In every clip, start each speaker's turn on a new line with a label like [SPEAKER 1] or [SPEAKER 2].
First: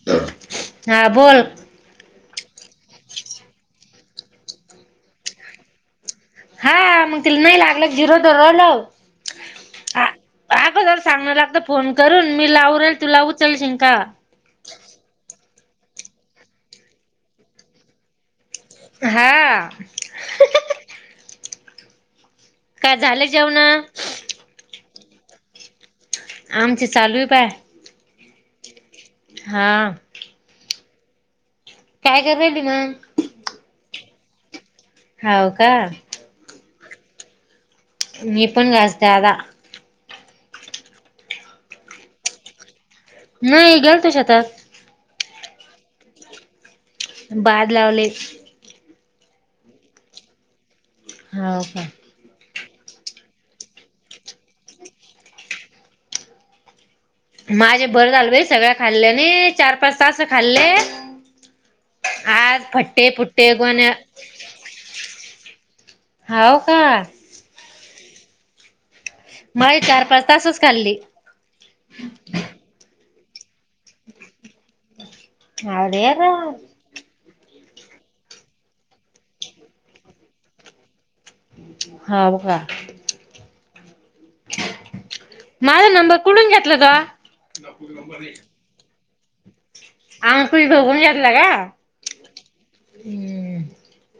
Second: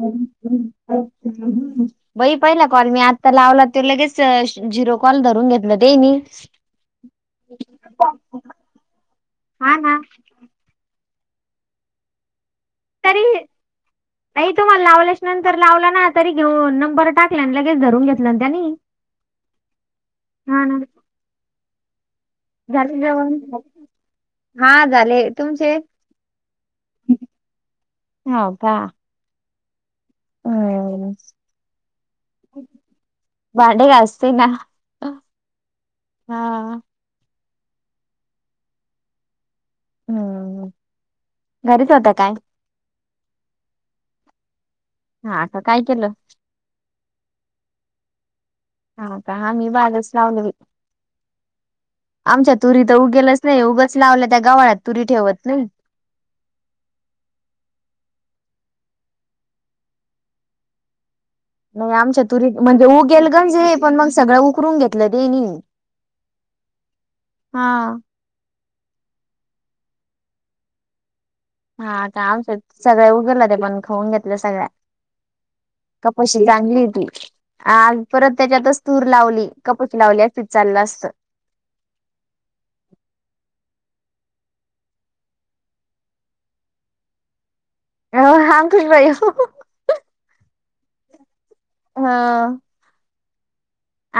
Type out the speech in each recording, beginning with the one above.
[SPEAKER 1] ह्
[SPEAKER 2] हा बोल
[SPEAKER 1] अच्छा हम् बई पहिला कॉल मी आत्ता लावला त लगेच झिरो कॉल धरून घेतलं दे नाही
[SPEAKER 2] हा मग तिला नाही लागलं जिरोलं
[SPEAKER 1] हा ना
[SPEAKER 2] अगोदर चागलं लागत फोन करून मी लाव रेल तुला
[SPEAKER 1] तरी
[SPEAKER 2] उचल जिंका
[SPEAKER 1] ताई तुम्हाला लावल्याच नंतर लावला ना तरी घेऊन नंबर टाकला लगेच धरून घेतला त्यांनी.
[SPEAKER 2] हा काय
[SPEAKER 1] झाले जेवन
[SPEAKER 2] जेवण
[SPEAKER 1] हा झाले तुमचे
[SPEAKER 2] आमचे चालूय बाय
[SPEAKER 1] हका
[SPEAKER 2] हा
[SPEAKER 1] हम्
[SPEAKER 2] काय कराली म
[SPEAKER 1] स ना [unintelligible]
[SPEAKER 2] हव का
[SPEAKER 1] हा
[SPEAKER 2] मी पण कास द
[SPEAKER 1] हम्म घरीच होत काय
[SPEAKER 2] हुं गेल तो शेतात
[SPEAKER 1] हा आता काय केलं
[SPEAKER 2] बाद लावले
[SPEAKER 1] हाता ह मी बागच लावलं
[SPEAKER 2] होा का
[SPEAKER 1] आमच्या तुरी तर उगेलच नाही उगच लावल्या त्या गावळ्यात तुरी ठेवत नाही
[SPEAKER 2] माझे भर झालं भाई सगळ्या खाल्ल्याने चार पाच तास खाल्ले
[SPEAKER 1] नाही [unintelligible] आमच्या तुरीत
[SPEAKER 2] आज
[SPEAKER 1] म्हणजे उ
[SPEAKER 2] फट्टे
[SPEAKER 1] गेल गण
[SPEAKER 2] फुट्टे गोण्या
[SPEAKER 1] पण मग सगळं उकरून घेतलं देणी
[SPEAKER 2] होव का
[SPEAKER 1] हा
[SPEAKER 2] माय चार पाच तासच खाल्ली
[SPEAKER 1] हा कामच सगळ उघडलं ते पण खाऊन घेतलं सगळ्या
[SPEAKER 2] अरे वा
[SPEAKER 1] कपपशी चांगली हुती ह परत त्याच्यातच तूर लावली कपच लावली अस विचारलं असतं
[SPEAKER 2] हाव का माझा नंबर कुडून घेतला ग नाप नबार
[SPEAKER 1] अंकुश भाई
[SPEAKER 2] [unintelligible] बघून घेतला काय हां.
[SPEAKER 1] ह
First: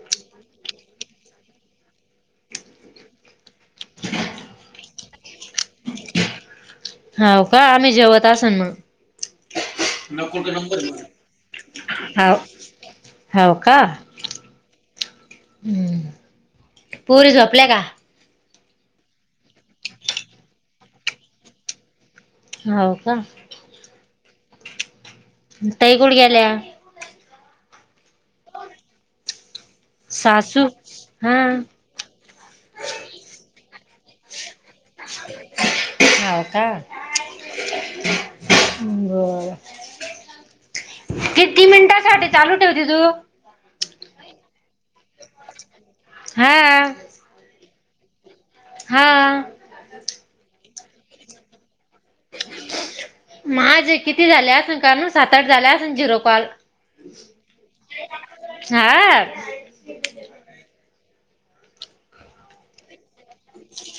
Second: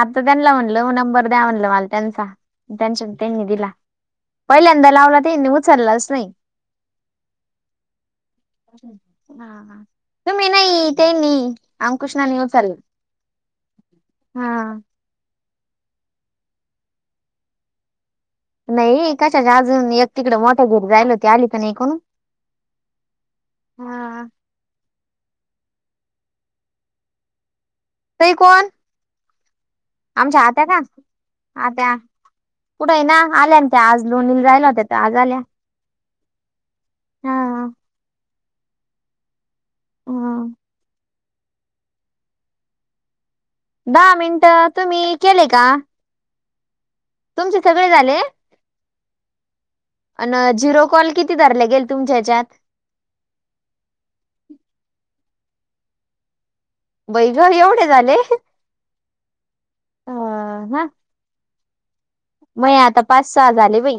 [SPEAKER 1] आता त्यांना म्हणलं नंबर द्या म्हणलं, मला त्यांचा कांचन ताईनी दिला पहिल्यांदा लावला ते नि उचललाच नाही?
[SPEAKER 2] होव का आम्ही जेवत असणं
[SPEAKER 1] हा हा.
[SPEAKER 2] मग
[SPEAKER 1] तुम्ही नाही त्यांनी
[SPEAKER 2] हव
[SPEAKER 1] अंकुशनानी उचलला
[SPEAKER 2] होव का?
[SPEAKER 1] हा.
[SPEAKER 2] हम्म पोरी झोपल्या का?
[SPEAKER 1] नाही कशाच्या अजून एक तिकड मोठ्या घरी, जाईल होती आली का नाही कोण?
[SPEAKER 2] होव का?
[SPEAKER 1] हा.
[SPEAKER 2] ताई कुठ गेल्या?
[SPEAKER 1] ताई कोण? आमच्या आत्या
[SPEAKER 2] सासू
[SPEAKER 1] का?
[SPEAKER 2] हा
[SPEAKER 1] आत्या कुठ आहे ना आल्या ना त्या, आज लोणीला राहिल्या होत्या तर आज आल्या
[SPEAKER 2] हो का?
[SPEAKER 1] हा
[SPEAKER 2] बरं
[SPEAKER 1] हां.
[SPEAKER 2] किती मिनिटासाठी चालू ठेवते तू?
[SPEAKER 1] दहा मिनिटं तुम्ही केले का?
[SPEAKER 2] हाआ
[SPEAKER 1] तुमचे सगळे झाले अ.
[SPEAKER 2] हां आ.
[SPEAKER 1] अन झिरो कॉल किती धरलं गेले? तुमच्या ह्याच्यात
[SPEAKER 2] माझे किती झाले आसल का सात आठ झाल्या असल झिरो कॉल?
[SPEAKER 1] बाई ग! एवढे झाले ह
[SPEAKER 2] हा
[SPEAKER 1] ह. महे आता पाच सहा झाले बाई,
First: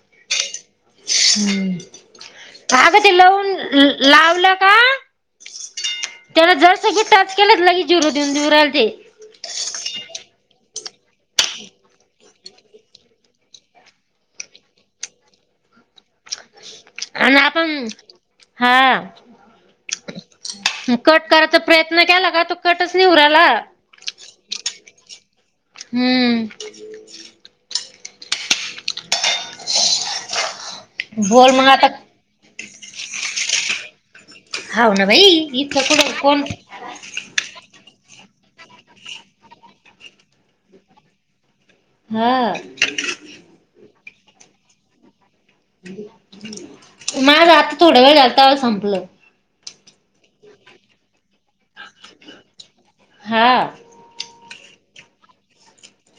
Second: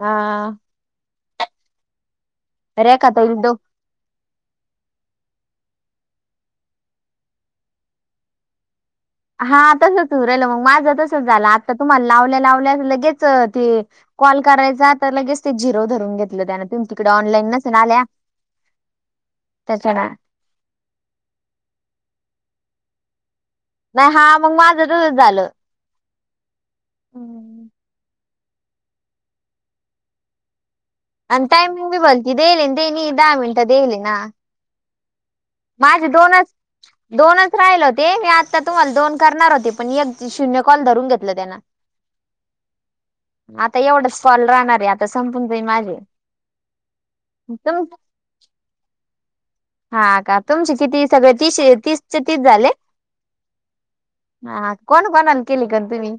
[SPEAKER 1] हा.
[SPEAKER 2] हम् का ग ते
[SPEAKER 1] ताईला
[SPEAKER 2] लावून
[SPEAKER 1] दो
[SPEAKER 2] लावलं का? त्याला जर सगी टच केलं, लगी जिरो देऊन राहिलं ते.
[SPEAKER 1] हा तसंच होवू राहील मग माझं तसच झालं, आता तुम्हाला लावल्या लावल्या अस लगेच ते कॉल करायचा तर लगेच, तेच झिरो धरून घेतलं त्यान ते
[SPEAKER 2] आणि आपण हां.
[SPEAKER 1] त्याच्यान
[SPEAKER 2] कट करायचा प्रयत्न केला, का तो कटच नाही होवू राहीला.
[SPEAKER 1] नाही हा मग माझं तसंच झालं
[SPEAKER 2] हम्म.
[SPEAKER 1] हम्म.
[SPEAKER 2] [unintelligible] [inaudible]
[SPEAKER 1] आणि
[SPEAKER 2] मग आता
[SPEAKER 1] टायमिंग बी बोललती देली, देणी दहा मिनटं देले ना.
[SPEAKER 2] हा, हो. ना बाई इतकं
[SPEAKER 1] माझे
[SPEAKER 2] कुठं कोण
[SPEAKER 1] दोनच, दोनच राहिल होत ते मी आता तुम्हाला दोन करणार होते, पण एक शून्य कॉल धरून घेतलं त्यांन
[SPEAKER 2] हा.
[SPEAKER 1] एवढंच कॉल राहणारेए आता संपून जाईन माझे,
[SPEAKER 2] माझं आता
[SPEAKER 1] [unintelligible]
[SPEAKER 2] थोडा वेळ झाला तवा संपलं
[SPEAKER 1] हा का? तुमची किती सगळे तीस तीसचे तीस झाले?
[SPEAKER 2] हा आ.
[SPEAKER 1] हा कोण कोणाले केली कॉल तुम्ही?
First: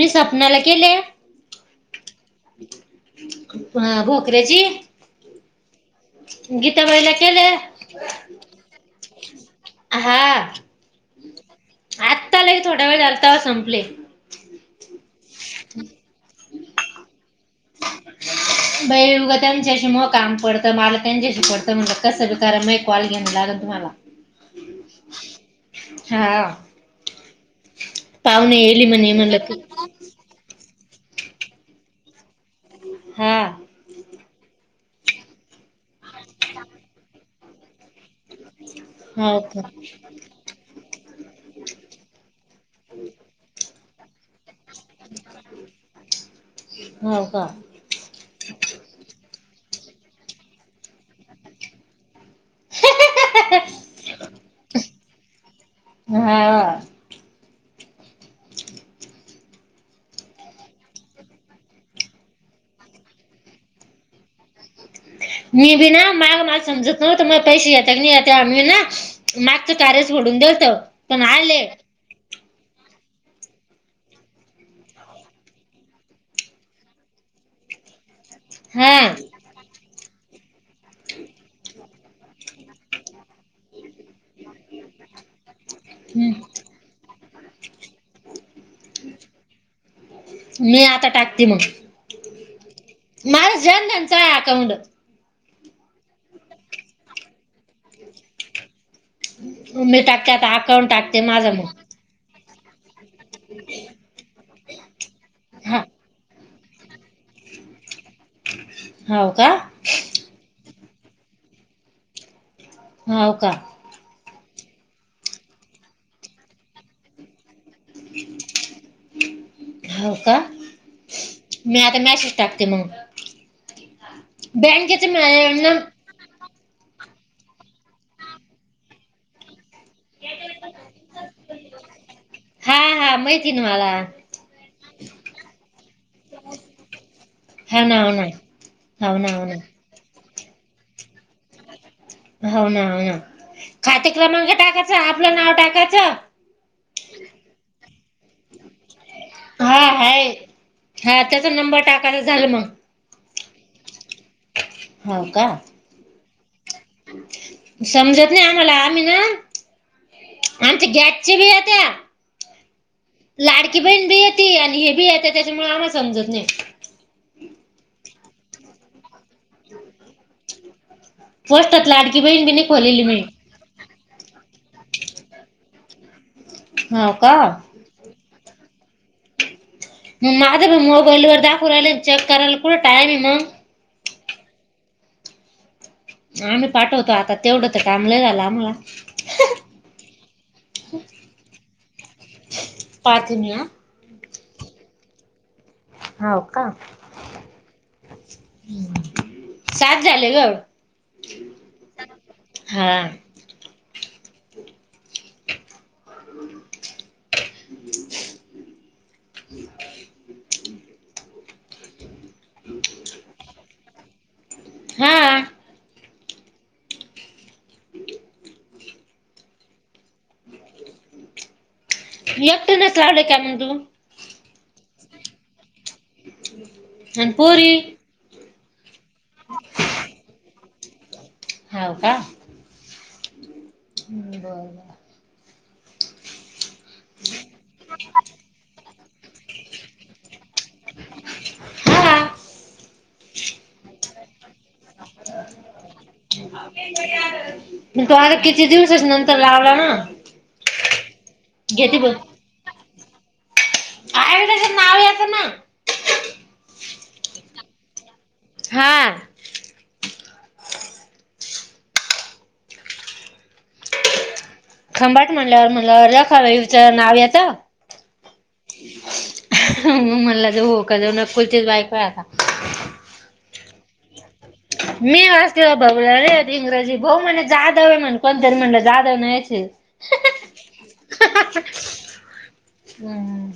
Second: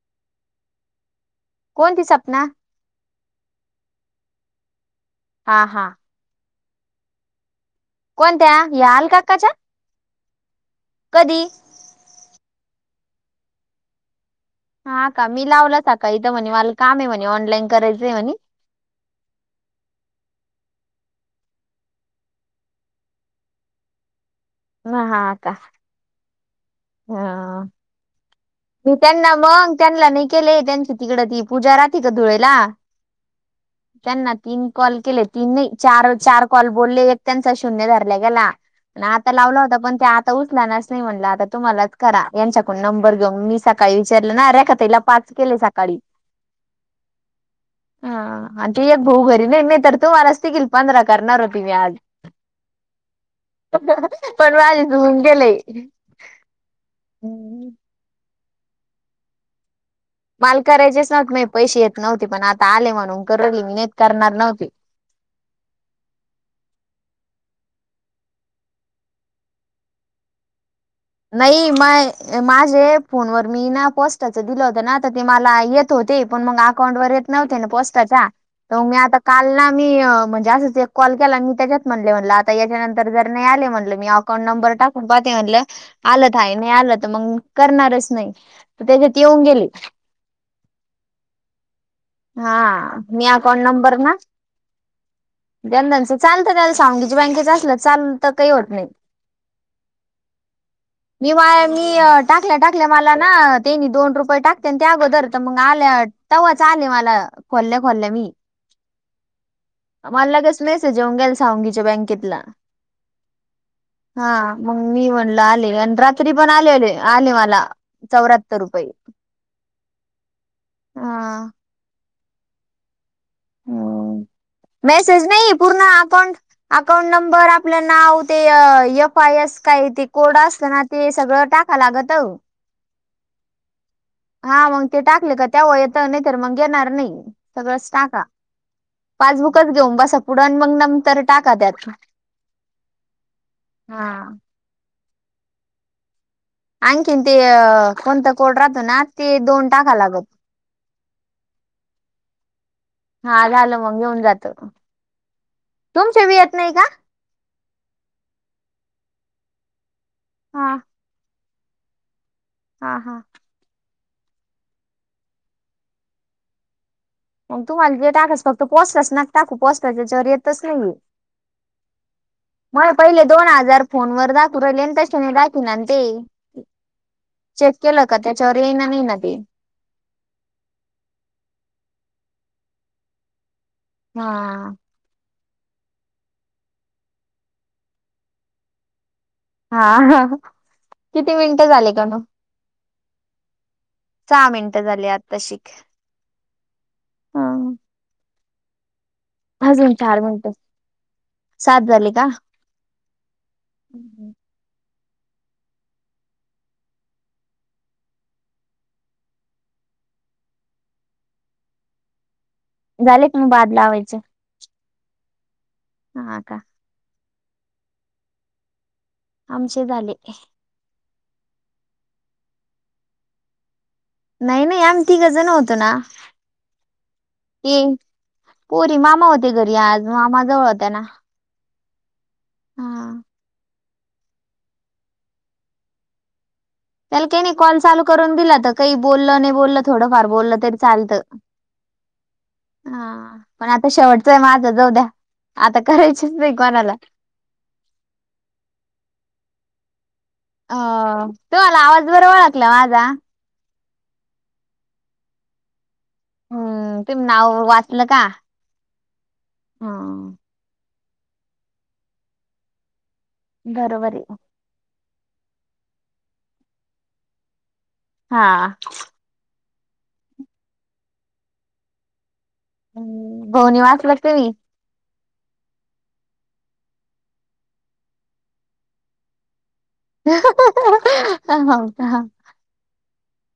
[SPEAKER 2] मी सपनाला केले?
[SPEAKER 1] कोणती सप
[SPEAKER 2] ह घोकऱ्याची.
[SPEAKER 1] हा हा.
[SPEAKER 2] गीताबाईला केल्या?
[SPEAKER 1] कोणत्या या आलका आकाच्या?
[SPEAKER 2] हां आत्ता लई थोडा वेळ झालता तवा संपले.
[SPEAKER 1] हा का? मी लावला थाका इथं म्हणे, मला काम आहे म्हणे ऑनलाईन करायचंय म्हणे
[SPEAKER 2] बाई उघं त्यांच्याशी मग काम पडतं मला त्यांच्याशी पडत म्हणलं, कसं बी करा माये कॉल घ्याव लागलं तुम्हाला
[SPEAKER 1] ह हा आ का?
[SPEAKER 2] हा
[SPEAKER 1] हा हा.
[SPEAKER 2] पाहुणे येली
[SPEAKER 1] मी
[SPEAKER 2] म्हणे
[SPEAKER 1] त्यांना
[SPEAKER 2] म्हणलं की
[SPEAKER 1] मग त्यांना नाही केले, त्यांची तिकड ती पूजा राहते का धुळेला
[SPEAKER 2] हम्म.
[SPEAKER 1] त्यांना तीन कॉल केले, तीन, चार, चार कॉल बोलले एक त्यांचा शून्य धरला गेला. आता
[SPEAKER 2] हो
[SPEAKER 1] लावला
[SPEAKER 2] का
[SPEAKER 1] होता, पण ते आता उचलानाच नाही, म्हटलं आता तुम्हालाच करा यांच्याकडून नंबर मी सकाळी विचारलं ना अरे तिला पाच केले सकाळी.
[SPEAKER 2] हो का
[SPEAKER 1] हा. आणि ती एक भाऊ घरी नाही, नाही तर तुम्हालाच देखील पंधरा करणार होती मी आज. पण [unintelligible] गेलय.
[SPEAKER 2] हा
[SPEAKER 1] माल करायचेच नवत, नाही पैसे येत नव्हते पण, आता आले म्हणून [unintelligible] मी नायतर करणार नव्हते.
[SPEAKER 2] [unintelligible] [inaudible] ून दवत [inaudible]
[SPEAKER 1] नाही माय माझे फोनवर मी ना, पोस्टाचं दिलं होतं ना, तर ते मला येत होते, पण मग अकाउंटवर येत नव्ह ना पोस्टाच्या, तर मी
[SPEAKER 2] हा
[SPEAKER 1] आता काल ना मी म्हणजे अस कॉल केला मी त्याच्यात म्हणले, म्हटलं आता याच्यानंतर जर नाही आले म्हणलं मी अकाउंट नंबर टाकून पाहते म्हणल आलं य नाही, आलं तर मग करणारच नाही,, त्याच्यात येऊन गेल
[SPEAKER 2] मी आता टाकते मग.
[SPEAKER 1] हा मी
[SPEAKER 2] महाराज जन त्यांचा आहे अकाउंट.
[SPEAKER 1] [unintelligible] चालत त्याला, [unintelligible] बँकेच असल चाल तर काही होत नाही.
[SPEAKER 2] मी टाकते आता [inaudible]
[SPEAKER 1] मी,
[SPEAKER 2] माझं
[SPEAKER 1] वाय मी.
[SPEAKER 2] मग
[SPEAKER 1] टाकल्या टाकल्या मला ना, तेनी दोन रुपये टाकते, आणि त्या अगोदर तर मग
[SPEAKER 2] हा
[SPEAKER 1] आल्या, तव्हाच आले मला. खोल्या खोल्या मी,
[SPEAKER 2] हो का
[SPEAKER 1] मला लगेच मेसेज जेवंगेल सावंगीच्या बँकेतला.
[SPEAKER 2] होव का,
[SPEAKER 1] हा, मग मी म्हणल आले, आणि रात्री पण आले आले मला. चौऱ्याहत्तर रुपये,
[SPEAKER 2] हो का
[SPEAKER 1] हा.
[SPEAKER 2] टकते मग. बँकेच
[SPEAKER 1] मेसेज नाही,
[SPEAKER 2] मॅडम
[SPEAKER 1] पूर्ण अकाउंट अकाउंट नंबर, आपलं नाव, ते एफ आय एस काही ते कोड असतं ना ते सगळं टाक. लागतऊ.
[SPEAKER 2] हा हा मैथिनवाला.
[SPEAKER 1] हा, मग ते टाकले का त्यावर येत, नाही तर मग येणार नाही,
[SPEAKER 2] हा
[SPEAKER 1] सगळंच
[SPEAKER 2] ना हो
[SPEAKER 1] टाका
[SPEAKER 2] ना हो ना हो ना
[SPEAKER 1] पासबुकच घेऊन बसा पुढं, मग नंतर टाका त्यात.
[SPEAKER 2] हो ना, हो ना,
[SPEAKER 1] हा
[SPEAKER 2] खाते क्रमांक टाकायचा, आपलं नाव टाकायचं.
[SPEAKER 1] कोणंत कोड रात ना ते दोन
[SPEAKER 2] हा
[SPEAKER 1] टाका लागत
[SPEAKER 2] हाय, हा त्याचा नंबर टाकायच झालं मग.
[SPEAKER 1] हा झालं मग घेऊन जात.
[SPEAKER 2] हो का?
[SPEAKER 1] यत नाही का?
[SPEAKER 2] समजत नाही आम्हाला, आम्ही ना,
[SPEAKER 1] हा
[SPEAKER 2] आमचे गॅसचे बी येत्या
[SPEAKER 1] हा हा,
[SPEAKER 2] बण बी येती, आणि हे बी येती, त्याच्यामुळे आम्हा समजत नाही.
[SPEAKER 1] मग तुम्हाला जे टाकास फक्त पोस्टास नका टाकू, पोस्टाच्या हजावर एतच नाही.
[SPEAKER 2] पोस्टात लाडकी बहीण बी नाही
[SPEAKER 1] मग
[SPEAKER 2] खोलेली मी
[SPEAKER 1] पहिले दोन हजार फोन वर दाखवू राहिले आणि तशने दाखव ते,
[SPEAKER 2] हो का
[SPEAKER 1] चेक केलं का त्याच्यावर येई ना नाही ना ते.
[SPEAKER 2] मग माझा पण मोबाईल वर दाखवू राहिलं चेक करायला कुठं टायम आहे मग?
[SPEAKER 1] हा.
[SPEAKER 2] आम्ही पाठवतो आता तेवढं तर टाईम लय झालं आम्हाला.
[SPEAKER 1] हा, किती मिनिटं झाले का न.
[SPEAKER 2] पाहते मी हा
[SPEAKER 1] सहा मिनिटं झाली आताशि.
[SPEAKER 2] होवका?
[SPEAKER 1] अजून चार मिनट, सात झाली का?
[SPEAKER 2] हा
[SPEAKER 1] हम् हम. झालेक न बाद लावेचे
[SPEAKER 2] हा.
[SPEAKER 1] ह ह, का? आमचे झाले.
[SPEAKER 2] एकटी नच लावले काय म्हण तू
[SPEAKER 1] नाही नाही आम्ही तिघंजण होतो ना
[SPEAKER 2] आणि पोरी
[SPEAKER 1] ये. पोरी मामा होते घरी आज मामा जवळ होत्या ना.
[SPEAKER 2] ह का?
[SPEAKER 1] हा.
[SPEAKER 2] हम् बर.
[SPEAKER 1] त्याला काही नाही कॉल चालू करून दिला तर काही बोललं नाही बोललं थोडंफार बोललं तरी चालतं.
[SPEAKER 2] हा
[SPEAKER 1] हा पण आता शेवटचं आहे माझं जाऊ द्या. आता करायचीच नाही कोणाला
[SPEAKER 2] म तो आता किती दिवसच नंतर लावला ना.
[SPEAKER 1] अ तू आला आवाज बर ओळखला माझा
[SPEAKER 2] आ त्याच नाव यत ना.
[SPEAKER 1] हम्म ते नाव वाचल का
[SPEAKER 2] हा
[SPEAKER 1] हम. बरोबर आहे.
[SPEAKER 2] खंबाट म्हणल्यावर म्हणलं अ खरचं नाव येत.
[SPEAKER 1] हा.
[SPEAKER 2] मग म्हणला ज हो का जो नकुलतीच बायको असेल आता
[SPEAKER 1] हम् बवनी वास लागतेवी
[SPEAKER 2] मी वाचली बरे इंग्रजी भाऊ म्हण जाधव आहे म्हणे कोणतरी म्हणलं जाधव नाहीय ते
[SPEAKER 1] हो का.
[SPEAKER 2] हम.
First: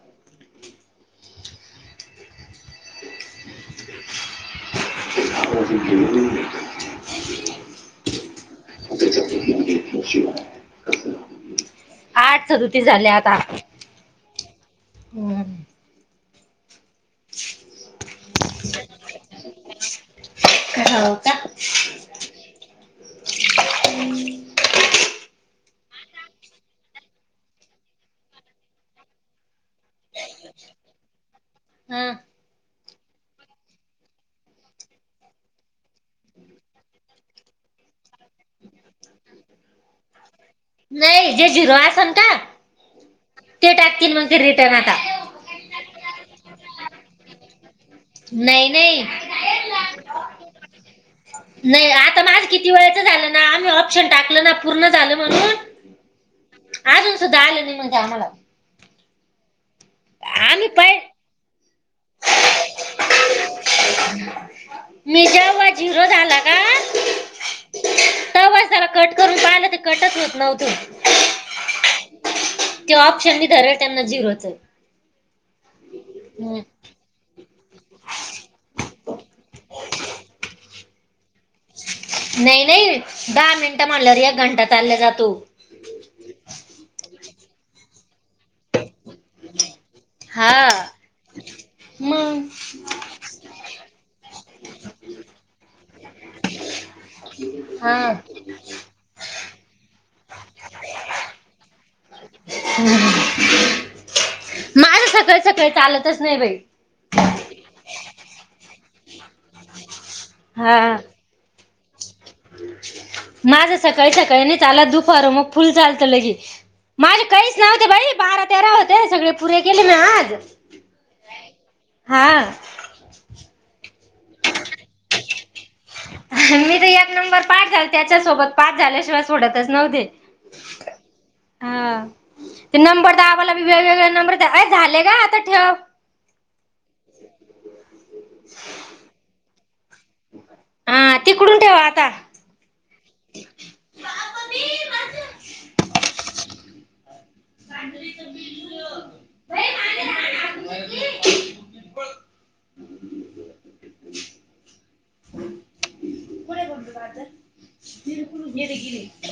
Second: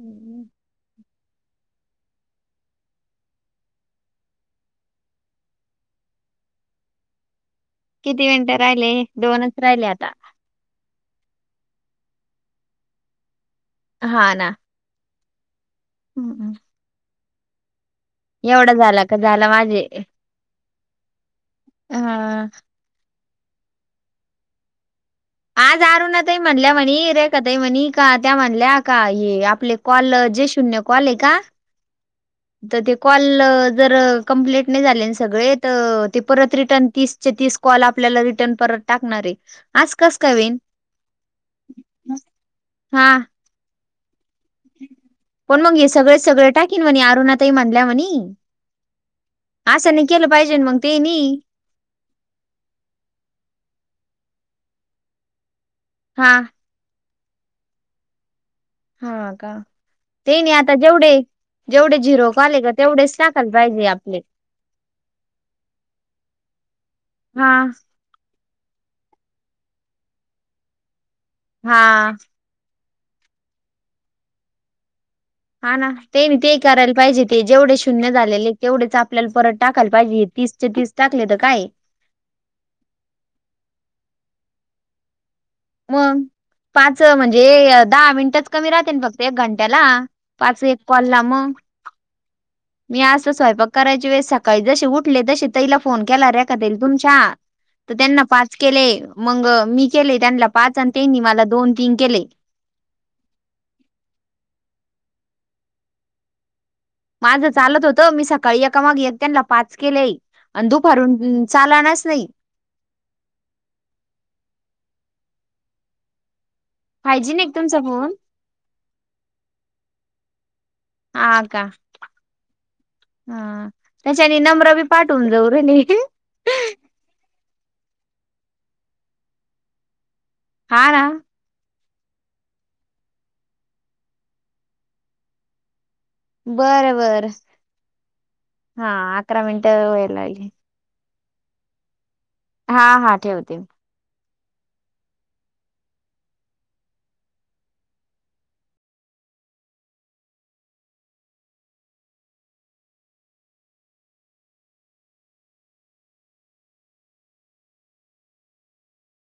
[SPEAKER 1] हम्म.
[SPEAKER 2] अ बिजली
[SPEAKER 1] किती मिनिटं राहिले दोनच राहिले आता
[SPEAKER 2] [unintelligible] आठ चतुती झाल्या आता.
[SPEAKER 1] हा ना.
[SPEAKER 2] हम्.
[SPEAKER 1] हम् हम.
[SPEAKER 2] [unintelligible]
[SPEAKER 1] का झाला
[SPEAKER 2] हो का?
[SPEAKER 1] हा.
[SPEAKER 2] हम्म.
[SPEAKER 1] आज अरुण तई म्हणल्या म्हणी रे का तई म्हणी का त्या म्हणल्या का ये आपले कॉल जे शून्य कॉल आहे का?
[SPEAKER 2] हा
[SPEAKER 1] तर ते कॉल जर कंप्लीट नाही झाले सगळे तर ते परत रिटर्न तीस तीस कॉल आपल्याला रिटर्न परत टाकणार आहे आस कस का होऊन.
[SPEAKER 2] नाही जे झिरो असण का? टाकतील मग ते रिटर्न आता
[SPEAKER 1] पण मग हे सगळे सगळे टाकीन म्हणे अरुणातही मान
[SPEAKER 2] नाही नाही
[SPEAKER 1] अस नाही केलं पाहिजे. ना मग ते नाही
[SPEAKER 2] नाही आता माझ किती वेळच झालं ना आम्ही ऑप्शन टाकल ना. पूर्ण झालं म्हणून
[SPEAKER 1] हा
[SPEAKER 2] ध आलं नाही म्हणजे आम्हाला
[SPEAKER 1] हा का ते नाही
[SPEAKER 2] आम्ही
[SPEAKER 1] आता
[SPEAKER 2] पै
[SPEAKER 1] जेवढे जेवढे झिरो का आले का तेवढेच टाकाल
[SPEAKER 2] मी जेव्हा झिरो झाला का.
[SPEAKER 1] हा
[SPEAKER 2] तेव्हाच त्याला कट करून पाहिलं ते कटच होत नव्हत.
[SPEAKER 1] हा.
[SPEAKER 2] ते ऑप्शन धरल आता त्यांना झिरोच आहे.
[SPEAKER 1] हा ना ते नाही ते करायला पाहिजे ते जेवढे शून्य झालेले तेवढेच आपल्याला परत टाकायला पाहिजे तीस चे तीस टाकले तर काय
[SPEAKER 2] नाही नाही दहा मिनिटं म्हणलं रे एक घंटा चालल्या जातो.
[SPEAKER 1] मग पाच म्हणजे दहा मिनिटच कमी राहते फक्त घंट्याला
[SPEAKER 2] हा
[SPEAKER 1] पाच एक कॉलला म
[SPEAKER 2] मग
[SPEAKER 1] मी अस स्वयपाक करायची वेळेस सकाळी जसे उठले तसे तला फोन केला रेका तेरी तुमच्या तर
[SPEAKER 2] हा
[SPEAKER 1] त्यांना पाच केले मग मी केले त्यांना पाच आणि त्यांनी मला दोन तीन केले.
[SPEAKER 2] काळी चालतच नाही बाई.
[SPEAKER 1] माझं चालत होतं मी सकाळी एकामागेन त्यांना पाच केले अधुपारून चालानाच नाही.
[SPEAKER 2] माझ सकाळी सकाळी नाही त्या आला दुपार मग फुल चालत ल के माझे
[SPEAKER 1] पाहिजे नाही
[SPEAKER 2] काहीच
[SPEAKER 1] का तुमचा
[SPEAKER 2] नव्हते बाई
[SPEAKER 1] फोन
[SPEAKER 2] बारा तेरा होते सगळे पुरे केले मी आज
[SPEAKER 1] हा का
[SPEAKER 2] हा
[SPEAKER 1] हा त्याच्यानी नम्र बी पाठवून जाऊ
[SPEAKER 2] मी तर एक नंबर पाठ झाल त्याच्यासोबत पाच झाल्याशिवाय सोडतच नव्हते.
[SPEAKER 1] हा ना
[SPEAKER 2] हा ते नंबर दवालाी वेगवेगळे नंबर द झाले का आता ठेव.
[SPEAKER 1] बर बर हा अकरा मिनिट व लाे
[SPEAKER 2] हा तिकडून ठेवा आता.
[SPEAKER 1] हा हा ठेवते.
[SPEAKER 2] [unintelligible]
[SPEAKER 1] म आहे
[SPEAKER 2] [unintelligible] कोला बोल बाता ति क घेरे घिरे [unintelligible]